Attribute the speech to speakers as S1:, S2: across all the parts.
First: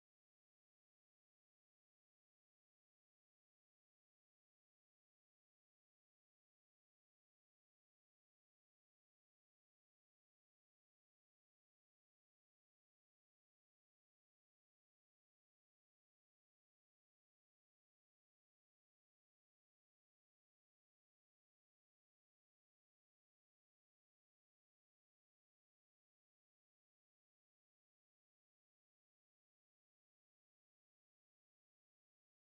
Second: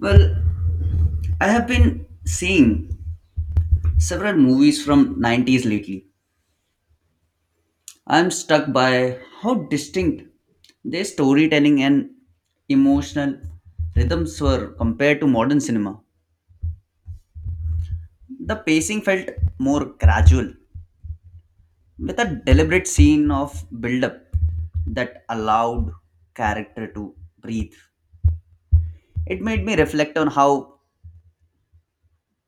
S1: Well, I have been seeing several movies from 90s lately. I'm stuck by how distinct their storytelling and emotional rhythms were compared to modern cinema. The pacing felt more gradual, with a deliberate scene of build-up that allowed character to breathe. It made me reflect on how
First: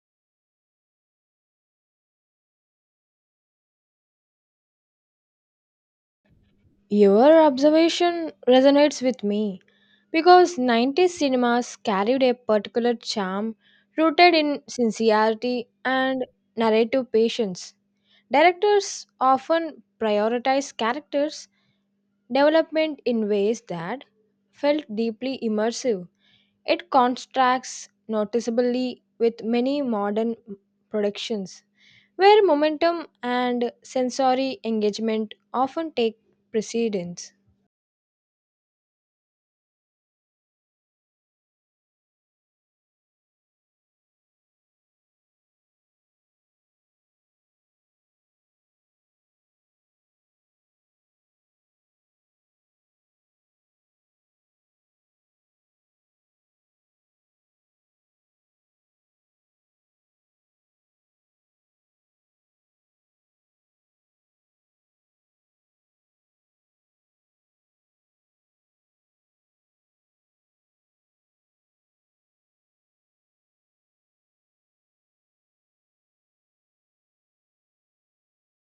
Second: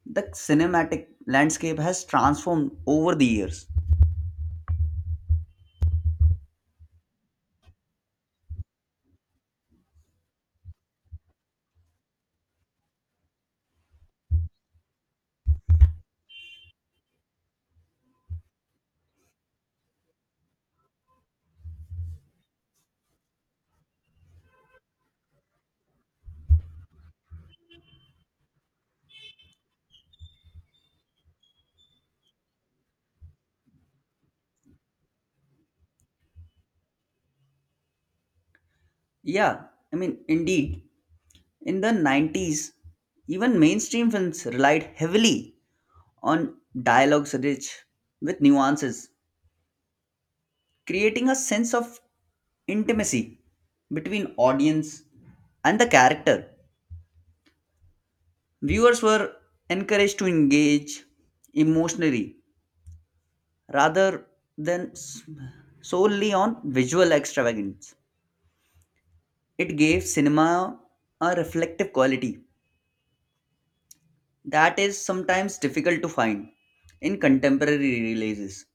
S1: the cinematic landscape has transformed over the years.
S2: Your observation resonates with me because 90s cinemas carried a particular charm rooted in sincerity and narrative patience. Directors often prioritize characters' development in ways that felt deeply immersive. It contrasts noticeably with many modern productions, where momentum and sensory engagement often take precedence.
S1: Yeah, indeed, in the 90s, even mainstream films relied heavily on dialogues rich with nuances, creating a sense of intimacy between audience and the character. Viewers were encouraged to engage emotionally rather than solely on visual extravagance. It gave cinema a reflective quality that is sometimes difficult to find in contemporary releases.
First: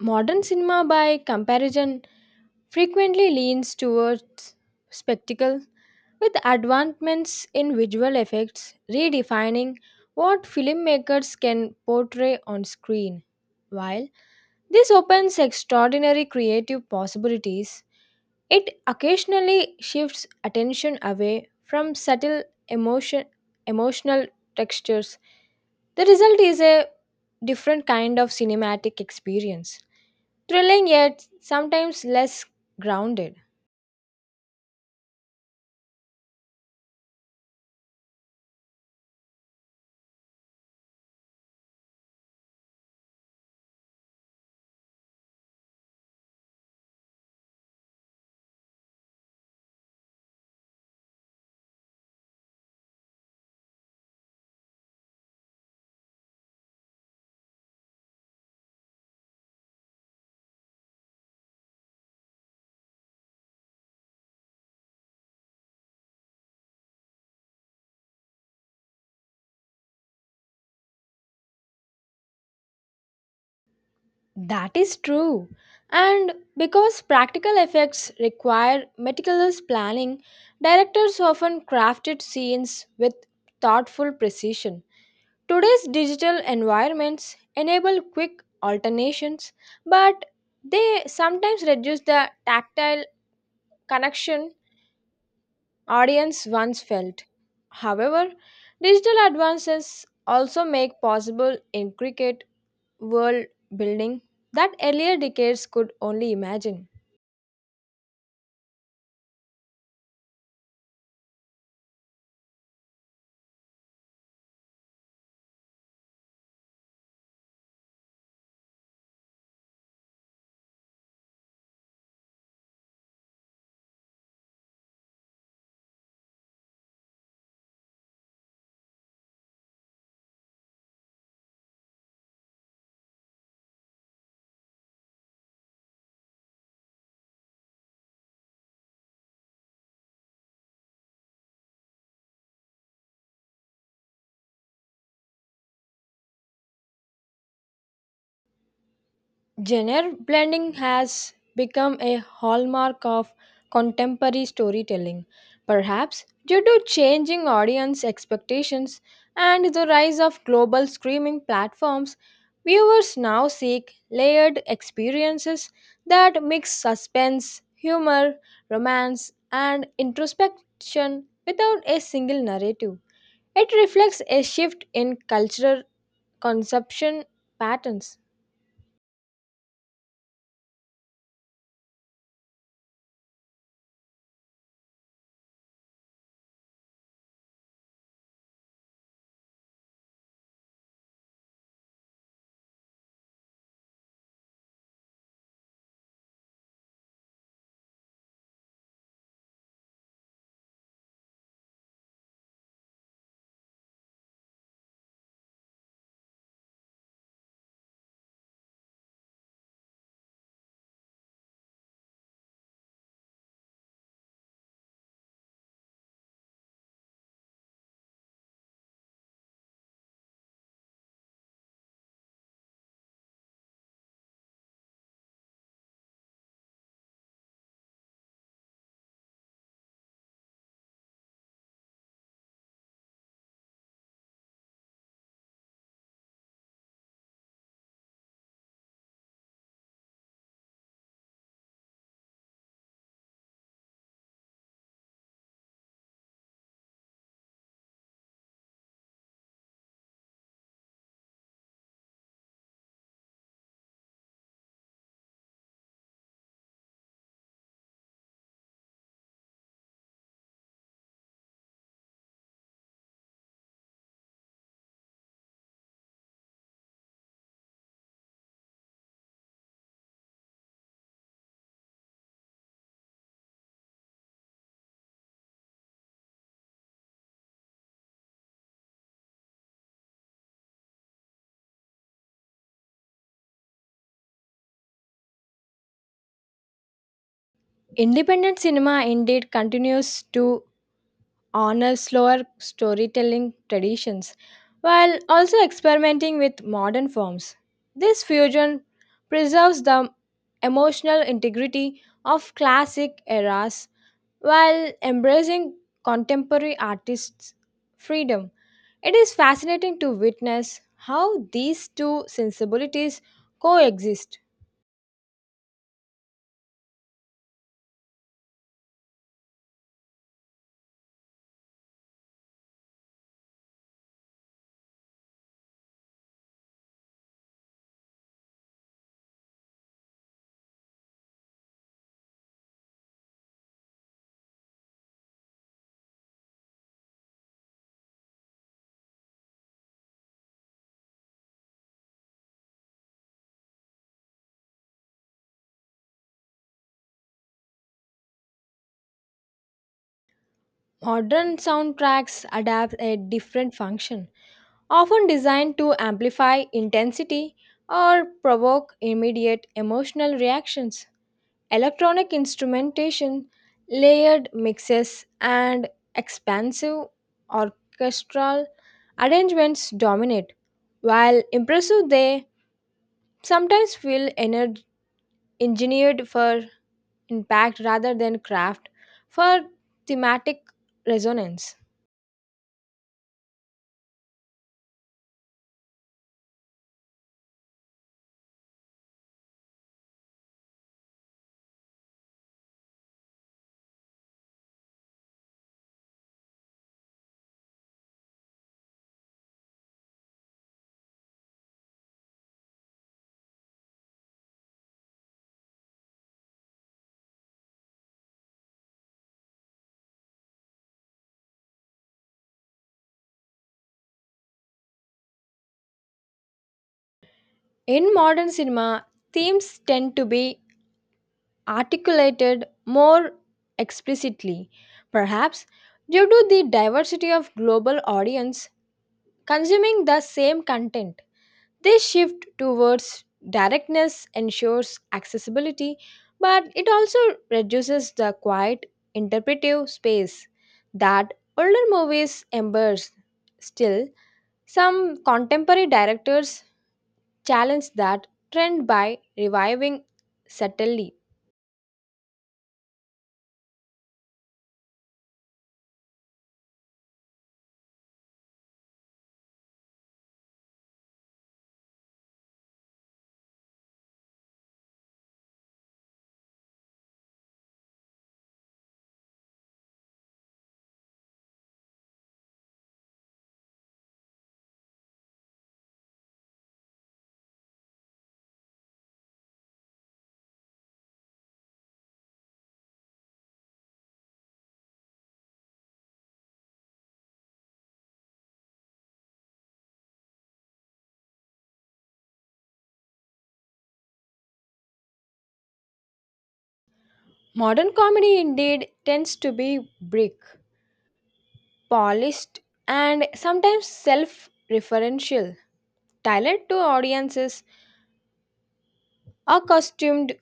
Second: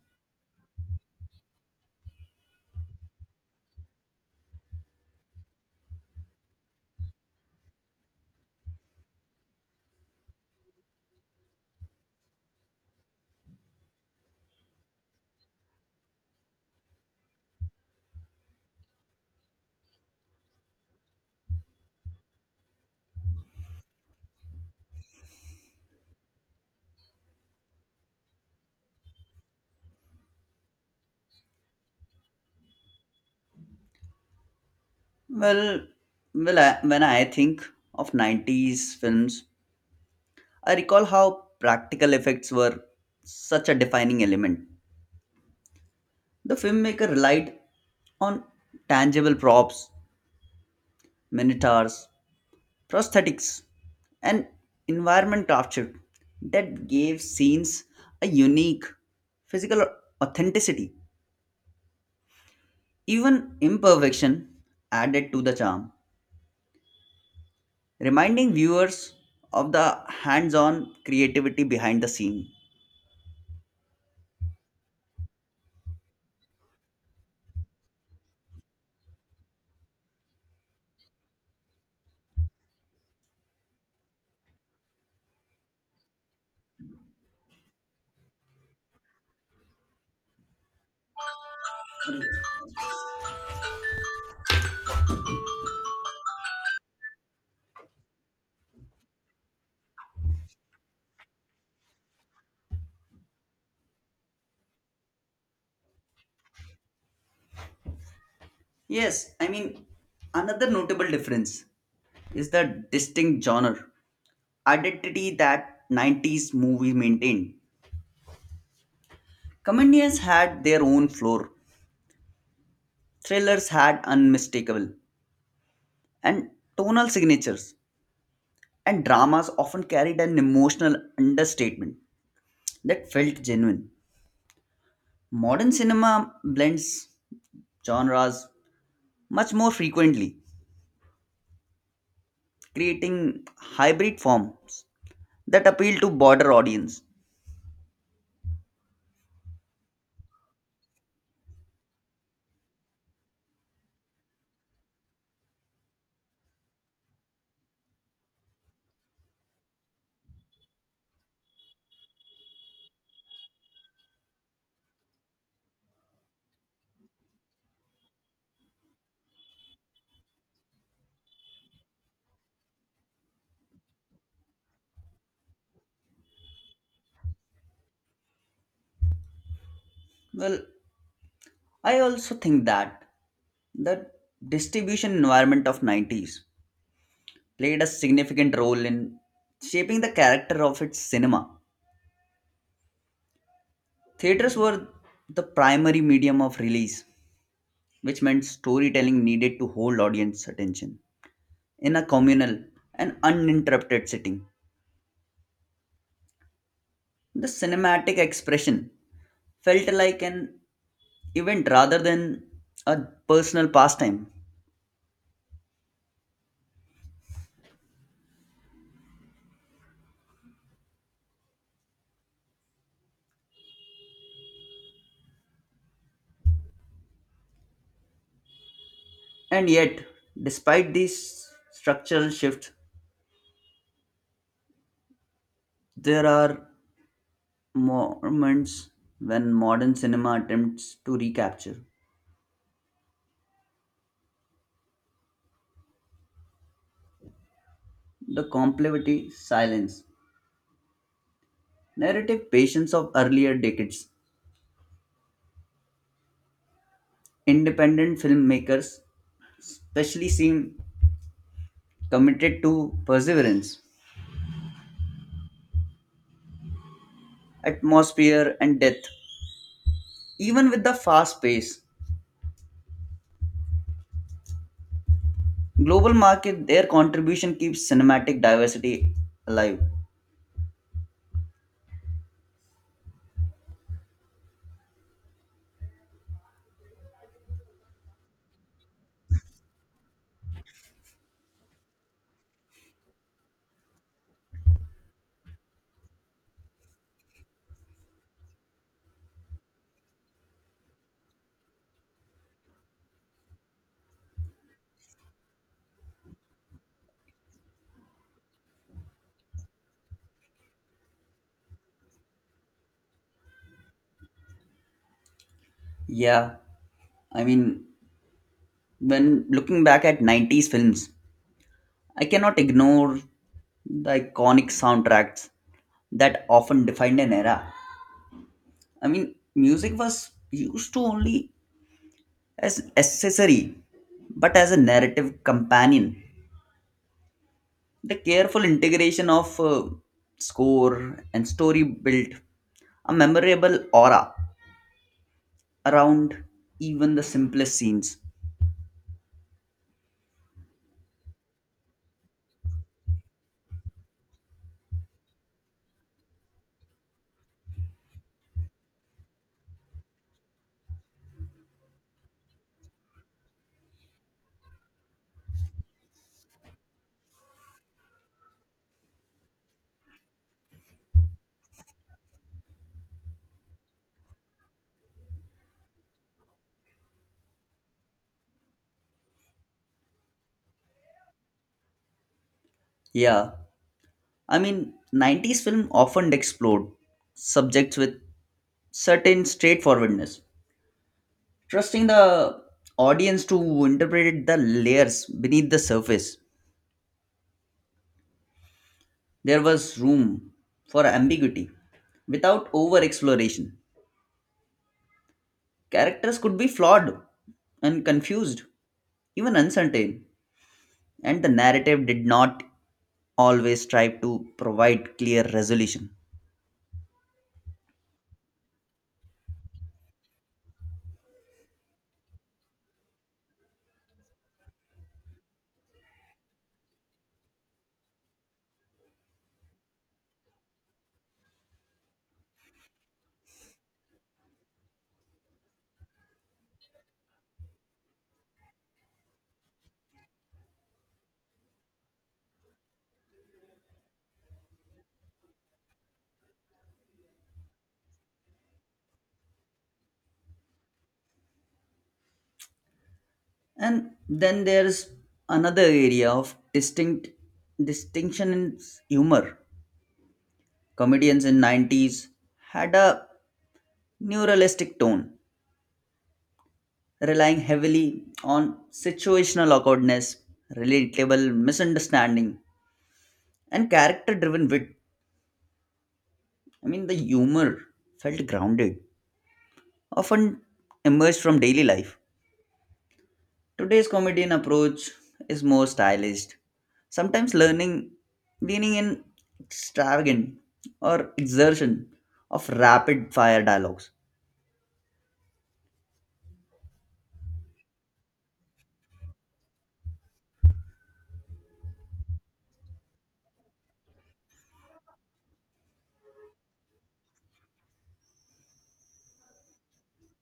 S2: Modern cinema, by comparison, frequently leans towards spectacle, with advancements in visual effects redefining what filmmakers can portray on screen. While this opens extraordinary creative possibilities, it occasionally shifts attention away from subtle emotion, emotional textures. The result is a different kind of cinematic experience, thrilling yet sometimes less grounded.
S1: Well, I, when I think of 90s films, I recall how practical effects were such a defining element. The filmmaker relied on tangible props, minotaurs, prosthetics, and environment captured that gave scenes a unique physical authenticity. Even imperfection added to the charm, reminding viewers of the hands on creativity behind the scene.
S2: That is true. And because practical effects require meticulous planning, directors often crafted scenes with thoughtful precision. Today's digital environments enable quick alternations, but they sometimes reduce the tactile connection audience once felt. However, digital advances also make possible intricate world building that earlier decades could only imagine.
S1: Yes, another notable difference is the distinct genre identity that 90s movie maintained. Comedians had their own floor, thrillers had unmistakable and tonal signatures, and dramas often carried an emotional understatement that felt genuine. Modern cinema blends genres much more frequently, creating hybrid forms that appeal to broader audience.
S2: Genre blending has become a hallmark of contemporary storytelling, perhaps due to changing audience expectations and the rise of global streaming platforms. Viewers now seek layered experiences that mix suspense, humor, romance, and introspection without a single narrative. It reflects a shift in cultural consumption patterns.
S1: Well, I also think that the distribution environment of 90s played a significant role in shaping the character of its cinema. Theaters were the primary medium of release, which meant storytelling needed to hold audience attention in a communal and uninterrupted setting. The cinematic expression felt like an event rather than a personal pastime. And yet, despite these structural shifts, there are moments when modern cinema attempts to recapture the complexity, silence, narrative patience of earlier decades. Independent filmmakers especially seem committed to perseverance, atmosphere, and depth, even with the fast pace. Global market, their contribution keeps cinematic diversity alive.
S2: Independent cinema indeed continues to honor slower storytelling traditions while also experimenting with modern forms. This fusion preserves the emotional integrity of classic eras while embracing contemporary artists' freedom. It is fascinating to witness how these two sensibilities coexist.
S1: Yeah, I mean, when looking back at 90s films, I cannot ignore the iconic soundtracks that often defined an era. I mean, music was used to only as accessory, but as a narrative companion. The careful integration of score and story built a memorable aura around even the simplest scenes.
S2: Modern soundtracks adapt a different function, often designed to amplify intensity or provoke immediate emotional reactions. Electronic instrumentation, layered mixes, and expansive orchestral arrangements dominate. While impressive, they sometimes feel engineered for impact rather than craft for thematic resonance.
S1: Yeah, 90s film often explored subjects with certain straightforwardness, trusting the audience to interpret the layers beneath the surface. There was room for ambiguity without over exploration. Characters could be flawed and confused, even uncertain, and the narrative did not always strive to provide clear resolution.
S2: In modern cinema, themes tend to be articulated more explicitly, perhaps due to the diversity of global audience consuming the same content. This shift towards directness ensures accessibility, but it also reduces the quiet interpretive space that older movies embrace. Still, some contemporary directors challenged that trend by reviving subtly.
S1: And then there's another area of distinction in humor. Comedians in 90s had a neuralistic tone, relying heavily on situational awkwardness, relatable misunderstanding, and character-driven wit. I mean, the humor felt grounded, often emerged from daily life. Today's comedian approach is more stylized, sometimes learning, leaning in extravagant or exertion of rapid fire dialogues.
S2: Modern comedy indeed tends to be brick, polished, and sometimes self referential, tailored to audiences accustomed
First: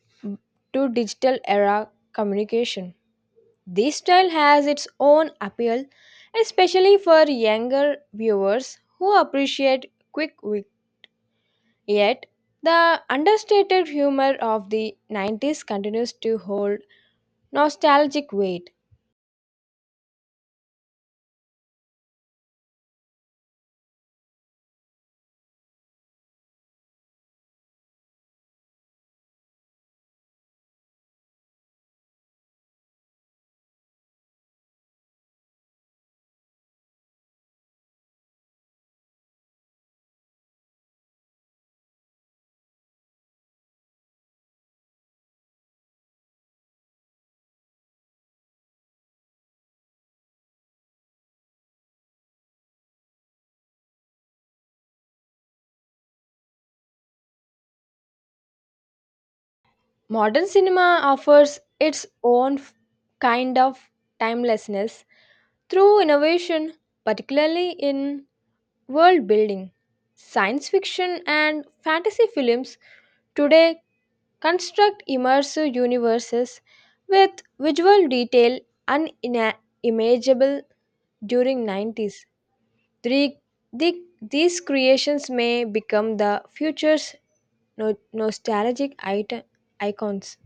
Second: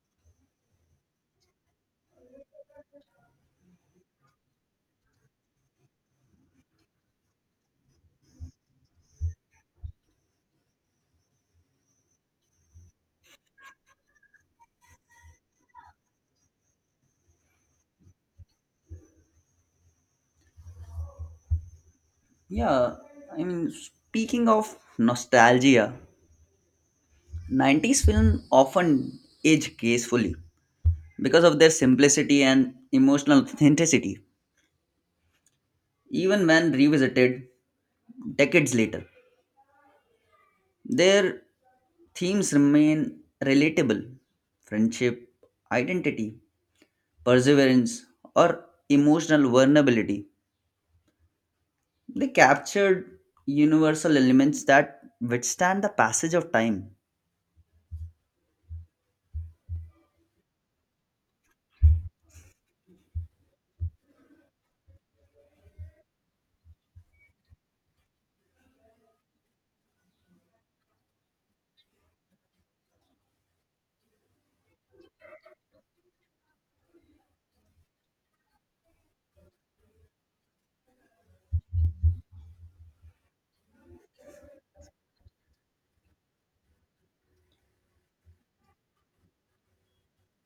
S2: to digital era communication. This style has its own appeal, especially for younger viewers who appreciate quick wit. Yet, the understated humor of the 90s continues to hold nostalgic weight.
S1: Yeah, speaking of nostalgia, 90s film often age gracefully because of their simplicity and emotional authenticity, even when revisited decades later. Their themes remain relatable friendship, identity, perseverance, or emotional vulnerability. They captured universal elements that withstand the passage of time.
S2: Modern cinema offers its own kind of timelessness through innovation, particularly in world building. Science fiction and fantasy films today construct immersive universes with visual detail unimaginable during 90s. Three- the- these creations may become the future's no- nostalgic icons.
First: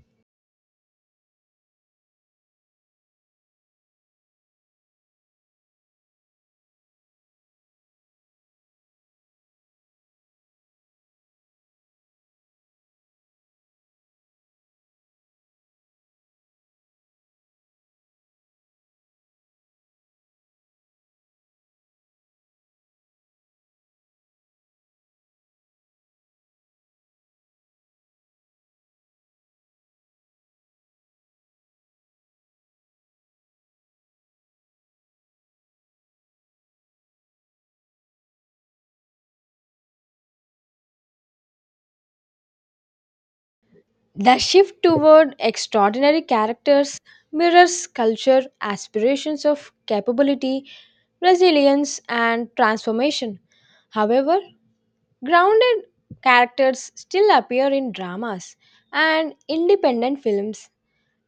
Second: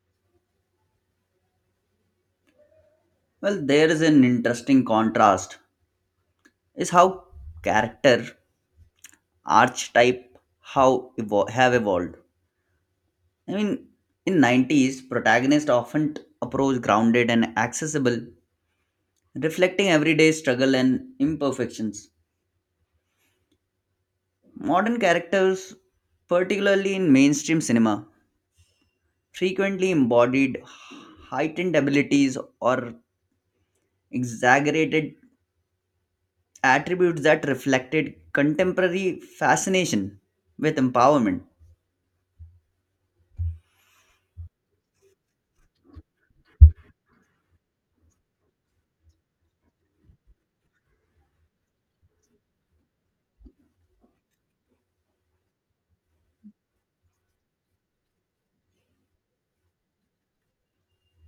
S1: Well, there is an interesting contrast is how character archetype have evolved. I mean, in 90s, protagonists often approach grounded and accessible, reflecting everyday struggle and imperfections. Modern characters, particularly in mainstream cinema, frequently embodied heightened abilities or exaggerated attributes that reflected contemporary fascination with empowerment.
S2: The shift toward extraordinary characters mirrors culture aspirations of capability, resilience, and transformation. However, grounded characters still appear in dramas and independent films,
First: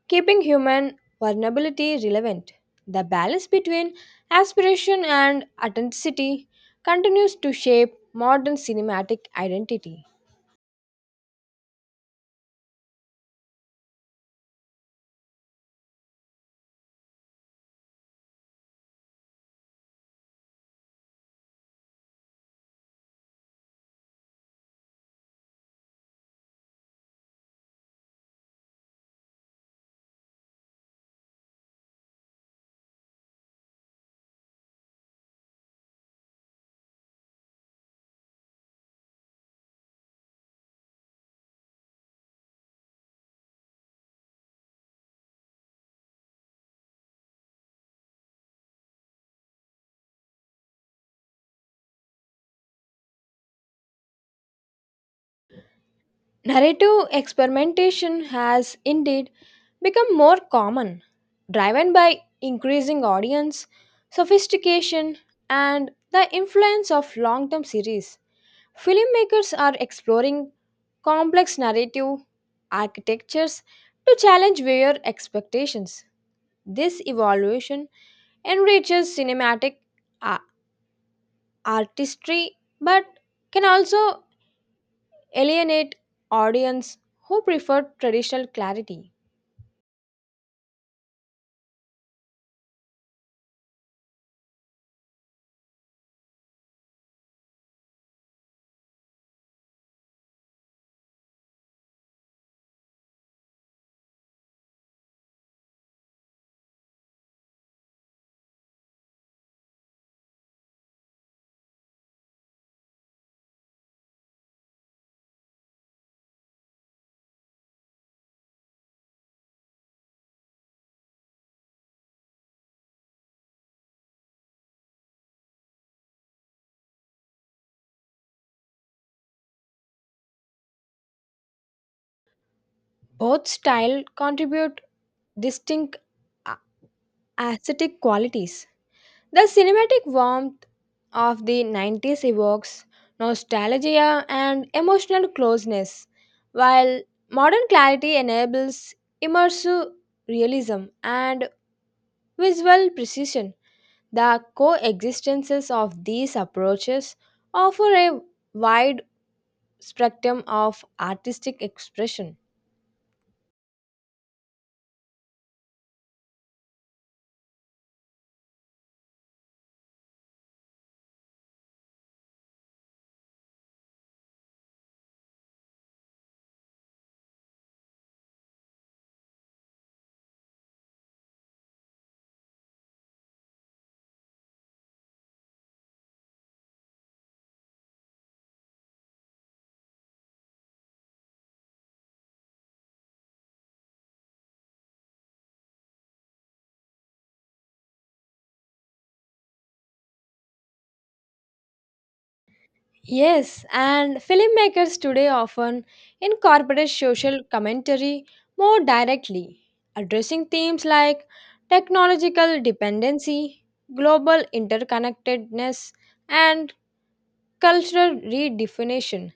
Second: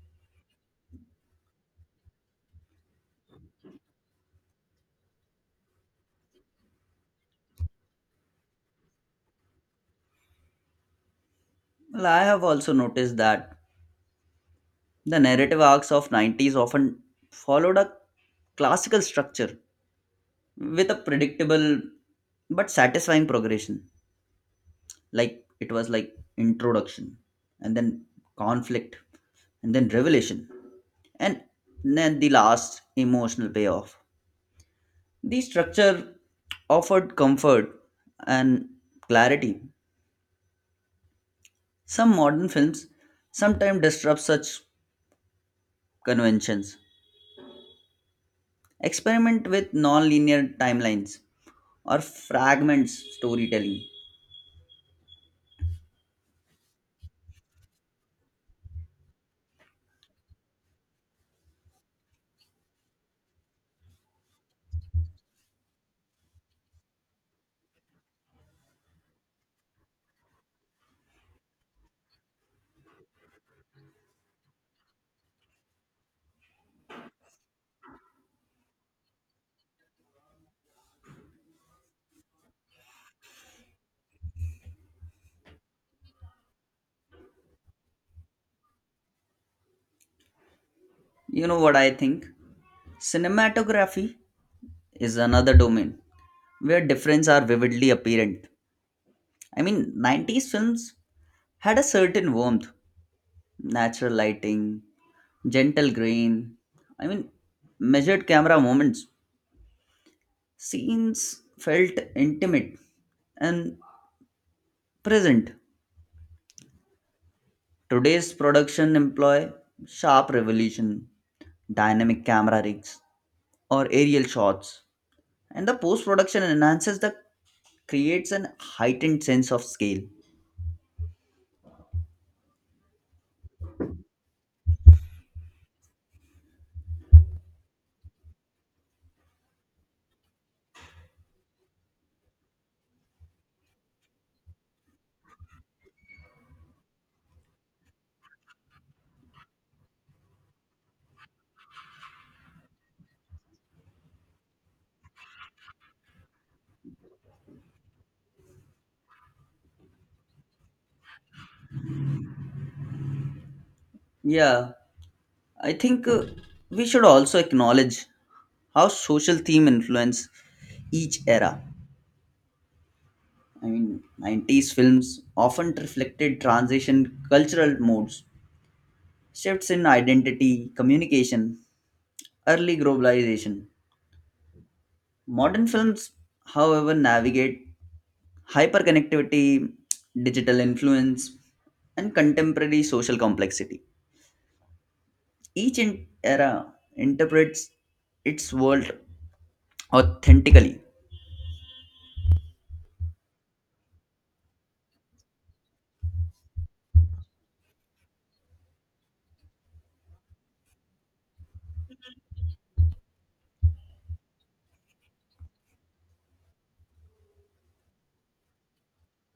S2: keeping human vulnerability relevant. The balance between aspiration and authenticity continues to shape modern cinematic identity.
S1: Well, I have also noticed that the narrative arcs of 90s often followed a classical structure with a predictable but satisfying progression. Like it was like introduction and then conflict and then revelation and then the last emotional payoff. The structure offered comfort and clarity. Some modern films sometimes disrupt such conventions, experiment with non-linear timelines or fragments storytelling.
S2: Narrative experimentation has indeed become more common, driven by increasing audience sophistication and the influence of long term series. Filmmakers are exploring complex narrative architectures to challenge viewer expectations. This evolution enriches cinematic a- artistry but can also alienate audience who prefer traditional clarity.
S1: You know what I think? Cinematography is another domain where differences are vividly apparent. I mean, 90s films had a certain warmth, natural lighting, gentle grain, I mean, measured camera moments. Scenes felt intimate and present. Today's production employ sharp revolution, dynamic camera rigs, or aerial shots, and the post production enhances the creates an heightened sense of scale.
S2: Both style contribute distinct a- aesthetic qualities. The cinematic warmth of the 90s evokes nostalgia and emotional closeness, while modern clarity enables immersive realism and visual precision. The coexistences of these approaches offer a wide spectrum of artistic expression.
S1: Yeah, I think we should also acknowledge how social theme influence each era. I mean, 90s films often reflected transition cultural modes. Shifts in identity, communication, early globalization. Modern films, however, navigate hyperconnectivity, digital influence, and contemporary social complexity. Each era interprets its world authentically.
S2: Yes, and filmmakers today often incorporate social commentary more directly, addressing themes like technological dependency, global interconnectedness, and cultural redefinition.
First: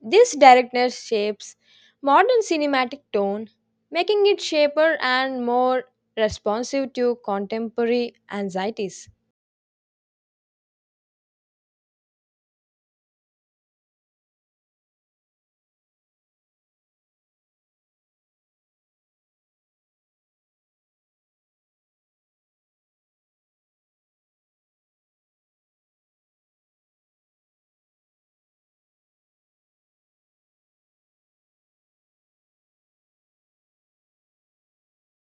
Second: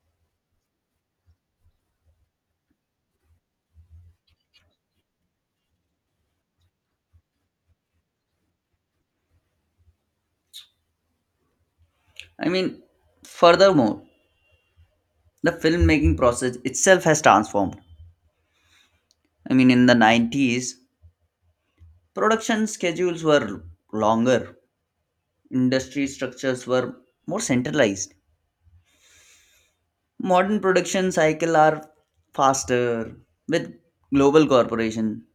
S2: This directness shapes modern cinematic tone, making it sharper and more responsive to contemporary anxieties.
S1: I mean, furthermore, the filmmaking process itself has transformed. I mean, in the 90s, production schedules were longer, industry structures were more centralized. Modern production cycle are faster with global corporation,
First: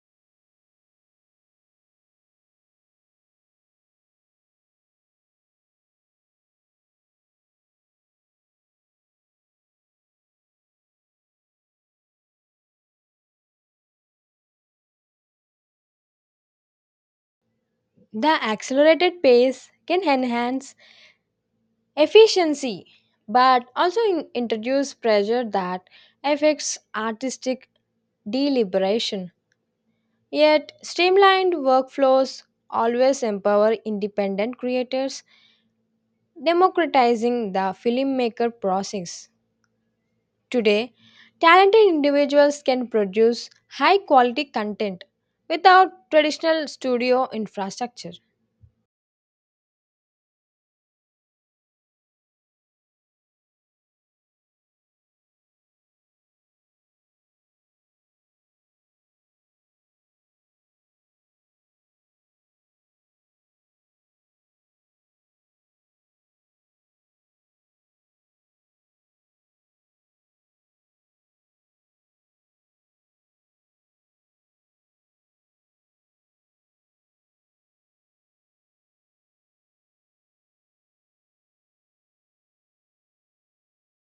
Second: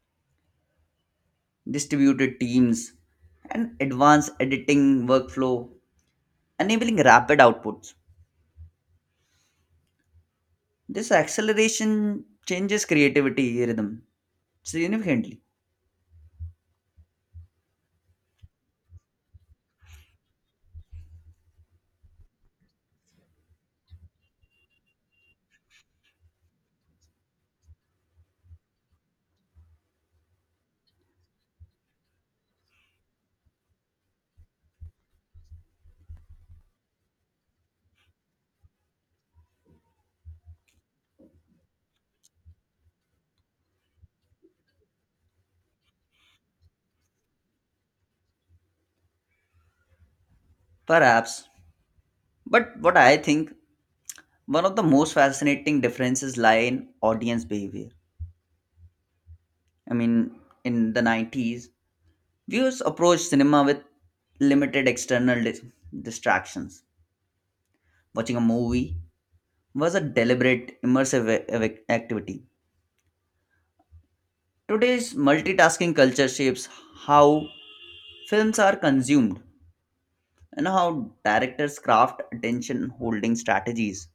S1: distributed teams, and advanced editing workflow, enabling rapid outputs. This acceleration changes creativity rhythm significantly,
S2: The accelerated pace can enhance efficiency but also introduce pressure that affects artistic deliberation. Yet, streamlined workflows always empower independent creators, democratizing the filmmaker process. Today, talented individuals can produce high quality content without traditional studio infrastructure.
S1: perhaps. But what I think one of the most fascinating differences lie in audience behavior. I mean, in the 90s, viewers approached cinema with limited external distractions watching a movie was a deliberate, immersive activity. Today's multitasking culture shapes how films are consumed and how directors craft attention holding strategies.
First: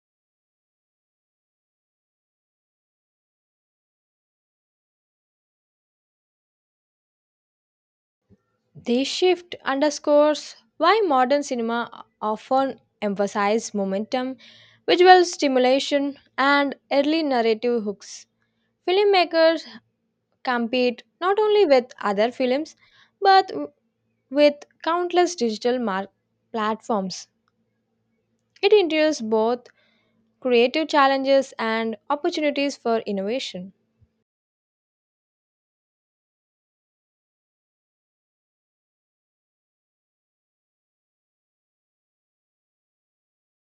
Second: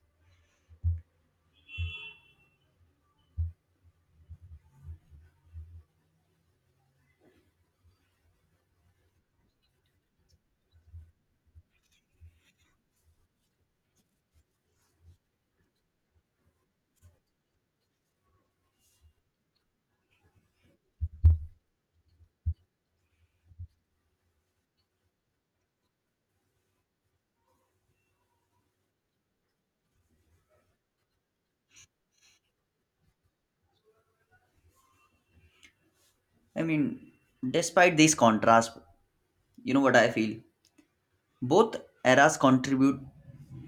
S2: This shift underscores why modern cinema often emphasizes momentum, visual stimulation, and early narrative hooks. Filmmakers compete not only with other films but with countless digital platforms. It introduces both creative challenges and opportunities for innovation.
S1: I mean, despite these contrasts, you know what I feel? Both eras contribute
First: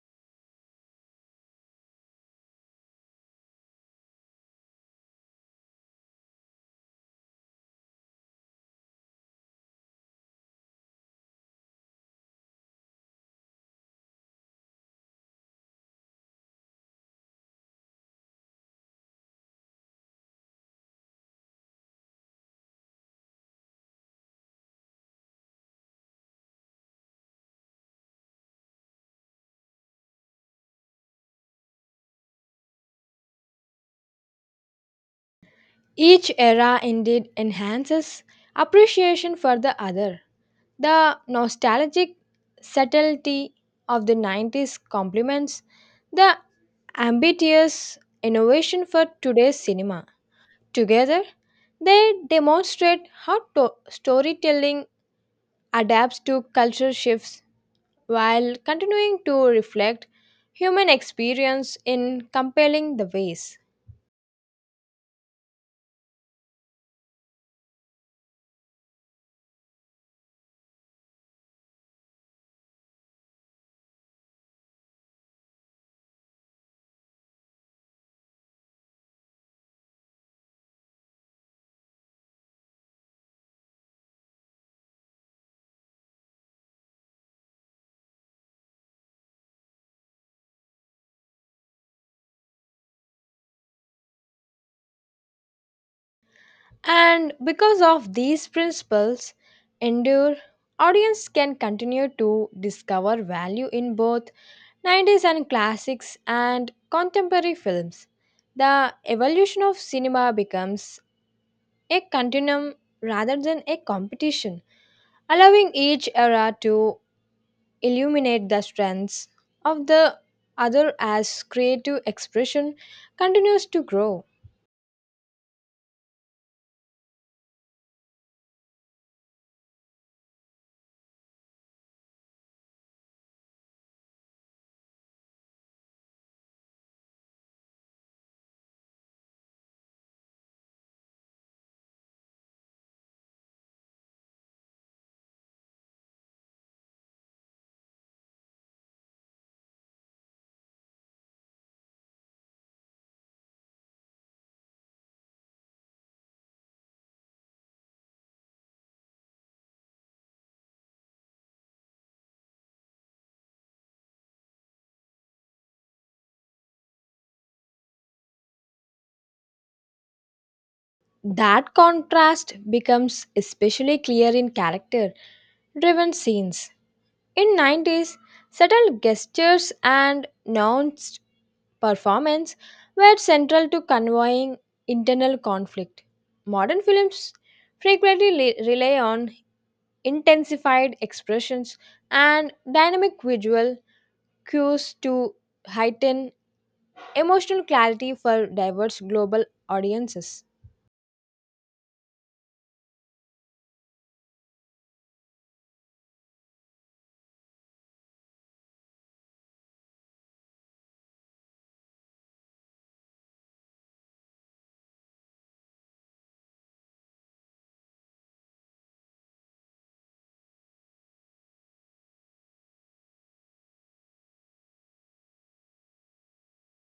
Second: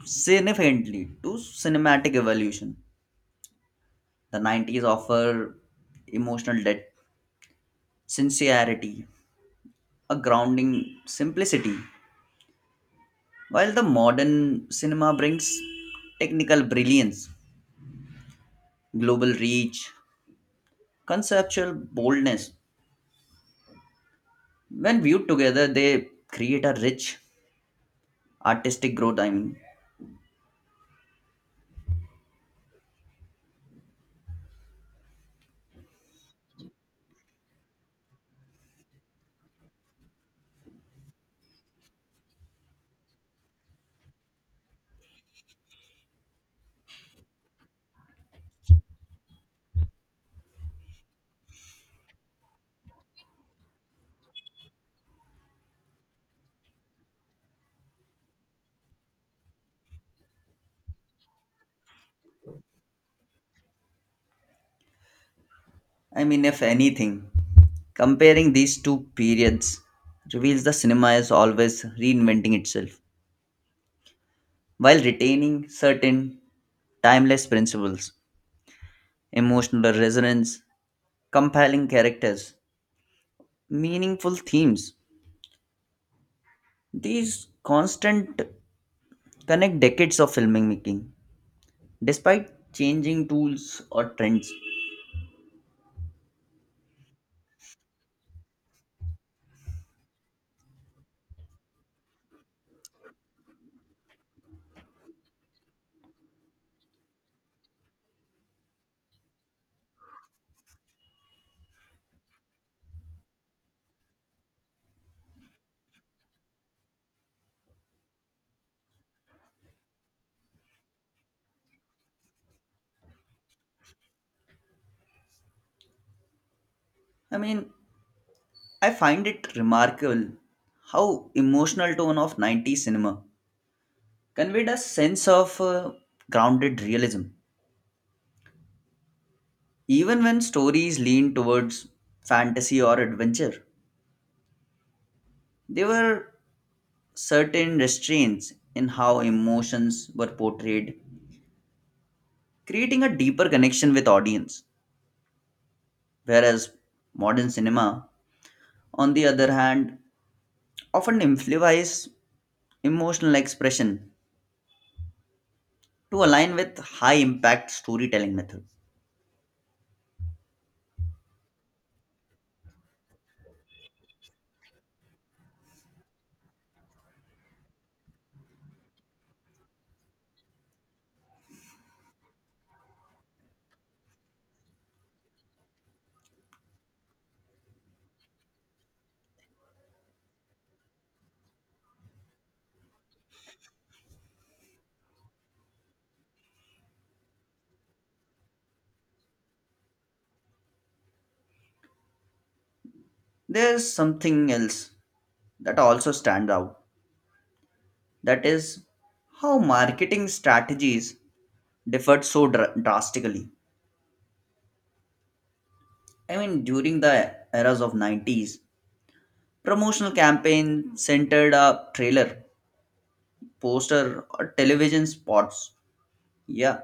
S1: significantly to cinematic evolution. The 90s offer emotional depth, sincerity, a grounding simplicity. While the modern cinema brings technical brilliance, global reach, conceptual boldness, when viewed together, they create a rich artistic growth.
S2: Each era indeed enhances appreciation for the other. The nostalgic subtlety of the 90s complements the ambitious innovation for today's cinema. Together, they demonstrate how storytelling adapts to cultural shifts while continuing to reflect human experience in compelling the ways.
S1: If anything, comparing these two periods reveals the cinema is always reinventing itself while retaining certain timeless principles, emotional resonance, compelling characters, meaningful themes. These constant connect decades of filmmaking despite changing tools or trends.
S2: And because of these principles, endure audience can continue to discover value in both 90s and classics and contemporary films. The evolution of cinema becomes a continuum rather than a competition, allowing each era to illuminate the strengths of the other as creative expression continues to grow.
S1: I mean, I find it remarkable how emotional tone of 90s cinema conveyed a sense of grounded realism. Even when stories leaned towards fantasy or adventure, there were certain restraints in how emotions were portrayed, creating a deeper connection with audience. Whereas modern cinema, on the other hand, often amplifies emotional expression to align with high impact storytelling methods.
S2: That contrast becomes especially clear in character driven scenes. In 90s, subtle gestures and nuanced performance were central to conveying internal conflict. Modern films frequently rely on intensified expressions and dynamic visual cues to heighten emotional clarity for diverse global audiences.
S1: There's something else that also stands out that is how marketing strategies differed so drastically. I mean, during the eras of 90s, promotional campaign centered a trailer, poster, or television spots. Yeah,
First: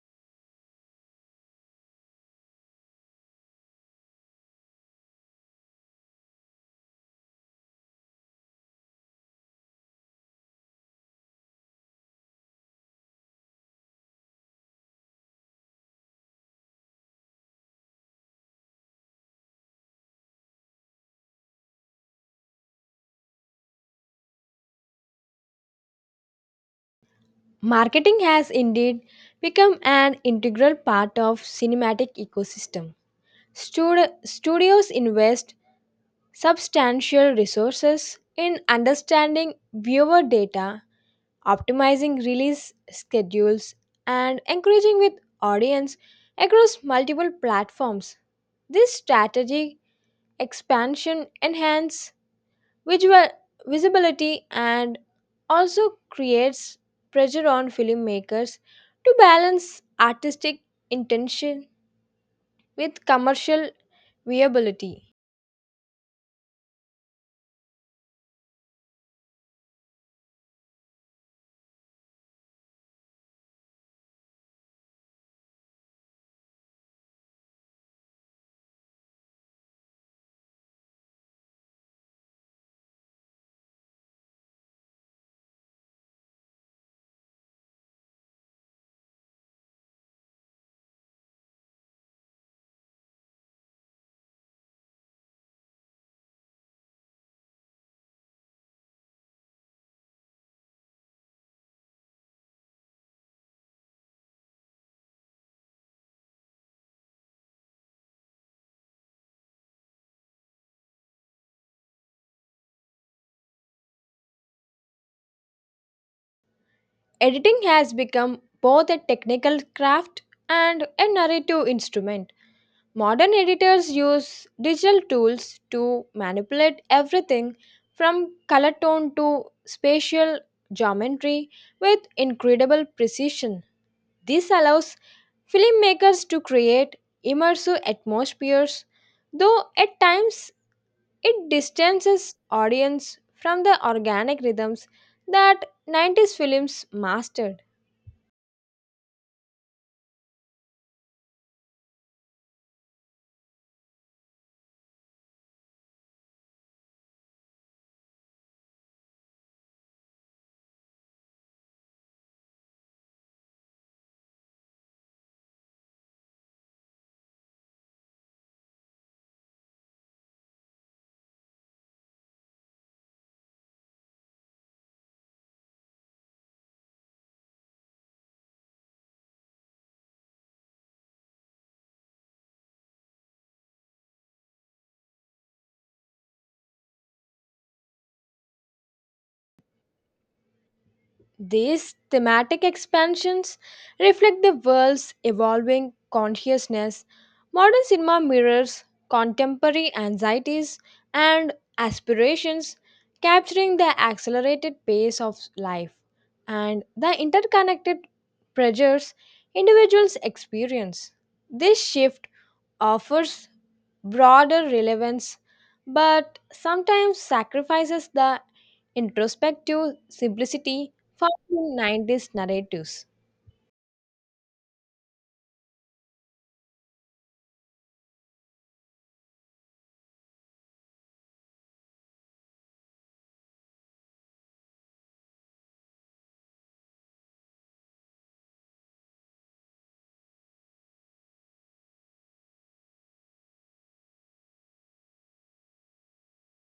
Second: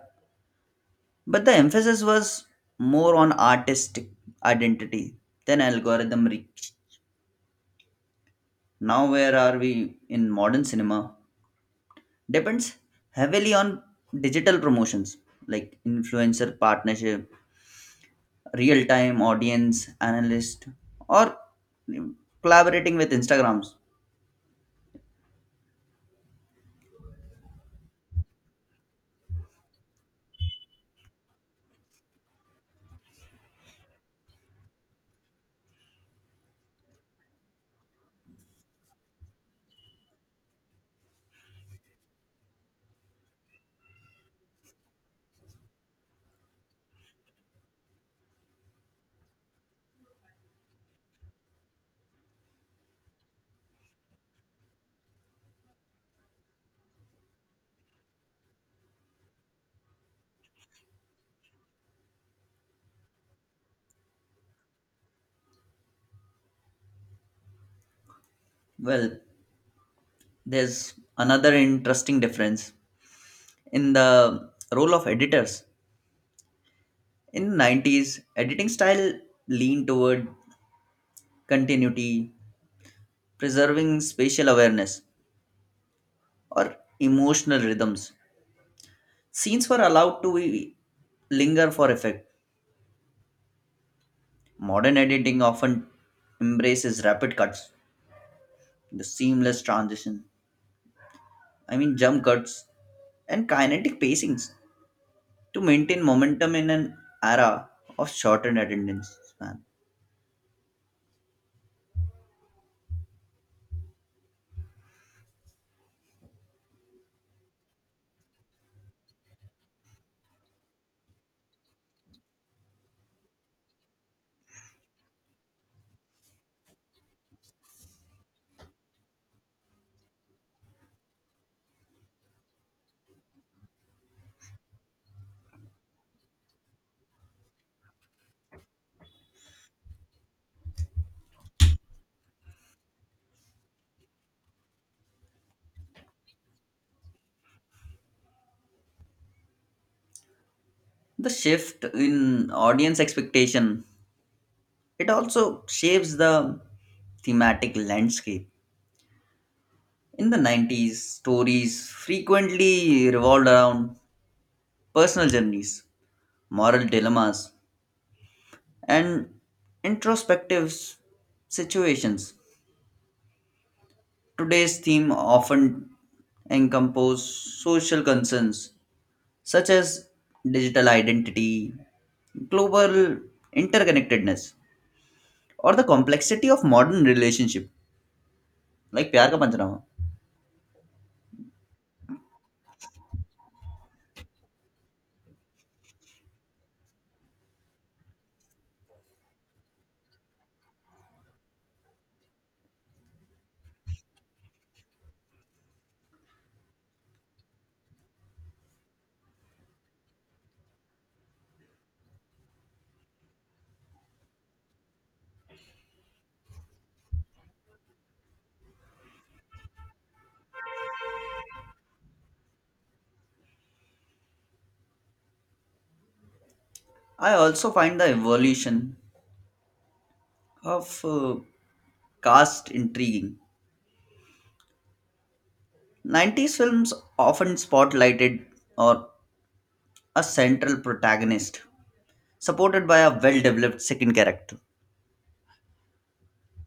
S1: but the emphasis was more on artistic identity than algorithm reach. Now, where are we in modern cinema? Depends heavily on digital promotions like influencer partnership, real time audience analyst, or collaborating with Instagrams.
S2: Marketing has indeed become an integral part of cinematic ecosystem. Studios invest substantial resources in understanding viewer data, optimizing release schedules, and engaging with audience across multiple platforms. This strategic expansion enhances visual visibility and also creates pressure on filmmakers to balance artistic intention with commercial viability.
S1: Well, there's another interesting difference in the role of editors. In 90s, editing style leaned toward continuity, preserving spatial awareness, or emotional rhythms. Scenes were allowed to be linger for effect. Modern editing often embraces rapid cuts, the seamless transition, I mean jump cuts, and kinetic pacings to maintain momentum in an era of shortened attendance span.
S2: Editing has become both a technical craft and a narrative instrument. Modern editors use digital tools to manipulate everything from color tone to spatial geometry with incredible precision. This allows filmmakers to create immersive atmospheres, though at times it distances audience from the organic rhythms that 90s films mastered.
S1: The shift in audience expectation it also shapes the thematic landscape. In the 90s, stories frequently revolved around personal journeys, moral dilemmas, and introspective situations. Today's theme often encompasses social concerns such as digital identity, global interconnectedness, or the complexity of modern relationship like Pyar Ka Panchnaama.
S2: These thematic expansions reflect the world's evolving consciousness. Modern cinema mirrors contemporary anxieties and aspirations, capturing the accelerated pace of life and the interconnected pressures individuals experience. This shift offers broader relevance but sometimes sacrifices the introspective simplicity found in 90s narratives.
S1: I also find the evolution of caste intriguing. 90s films often spotlighted or a central protagonist supported by a well developed second character.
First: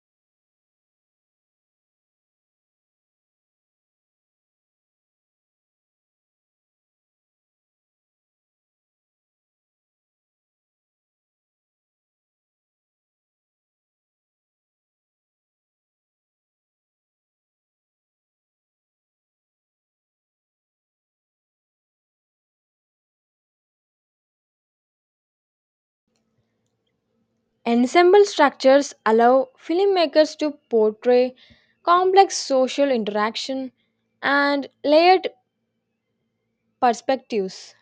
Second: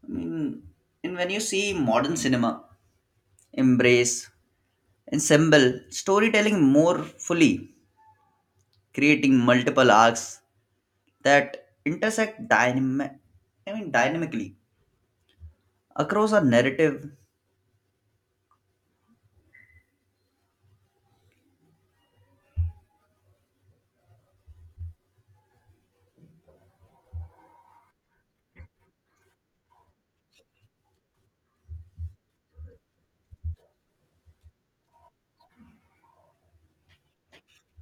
S1: I mean, and when you see modern cinema, embrace, ensemble storytelling more fully, creating multiple arcs that intersect dynamic, I mean dynamically across a narrative.
S2: Ensemble structures allow filmmakers to portray complex social interaction and layered perspectives.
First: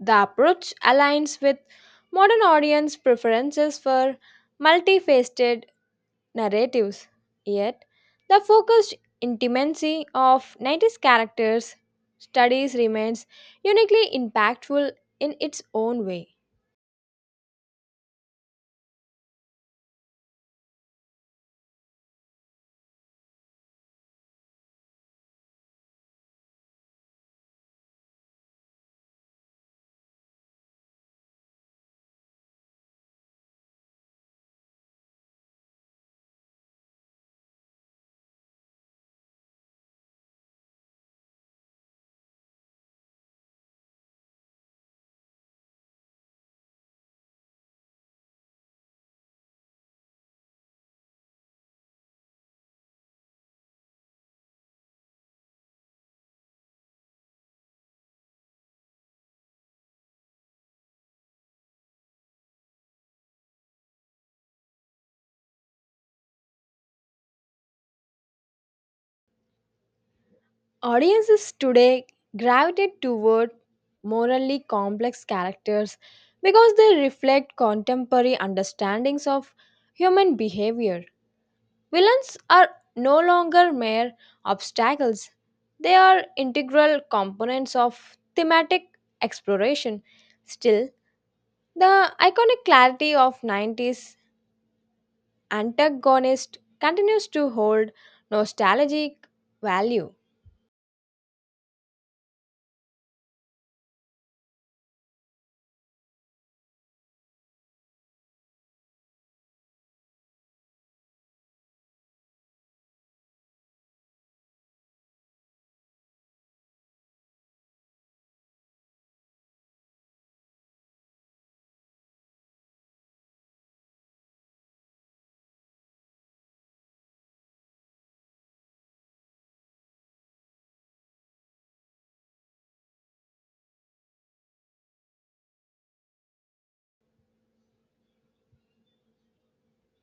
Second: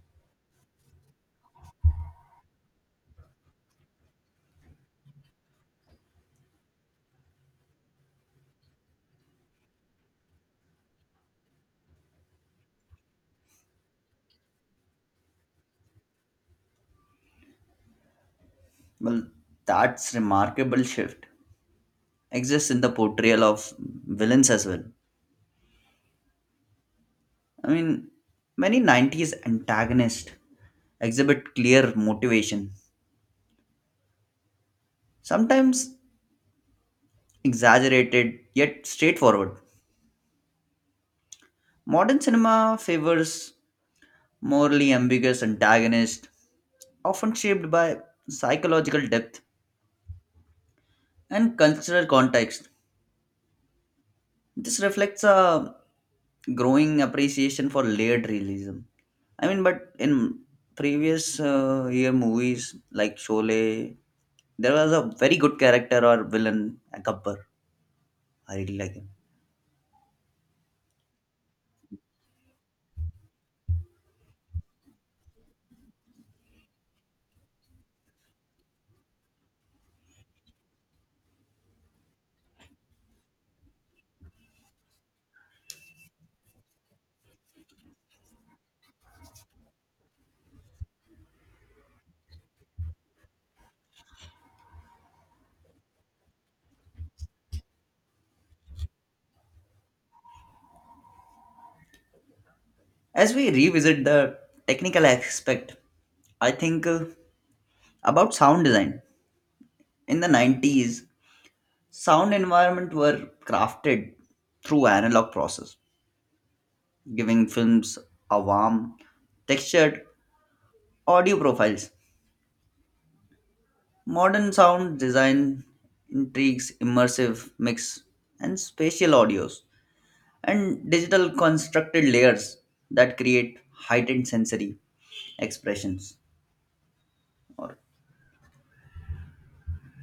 S2: The approach aligns with modern audience preferences for multifaceted narratives, yet, the focused intimacy of 90s characters' studies remains uniquely impactful in its own way.
S1: Well, that's remarkable shift exists in the portrayal of villains as well. I mean, many 90s antagonists exhibit clear motivation, sometimes exaggerated yet straightforward. Modern cinema favors morally ambiguous antagonists, often shaped by psychological depth and cultural context. This reflects a growing appreciation for layered realism. I mean, but in previous year movies like Sholay, there was a very good character or villain, Gabbar. I really like him.
S2: Audiences today gravitate toward morally complex characters because they reflect contemporary understandings of human behavior. Villains are no longer mere obstacles, they are integral components of thematic exploration. Still, the iconic clarity of 90s antagonist continues to hold nostalgic value.
S1: As we revisit the technical aspect, I think about sound design. In the 90s sound environment were crafted through analog process giving films a warm textured audio profiles modern sound design intrigues immersive mix and spatial audios and digital constructed layers that create heightened sensory expressions or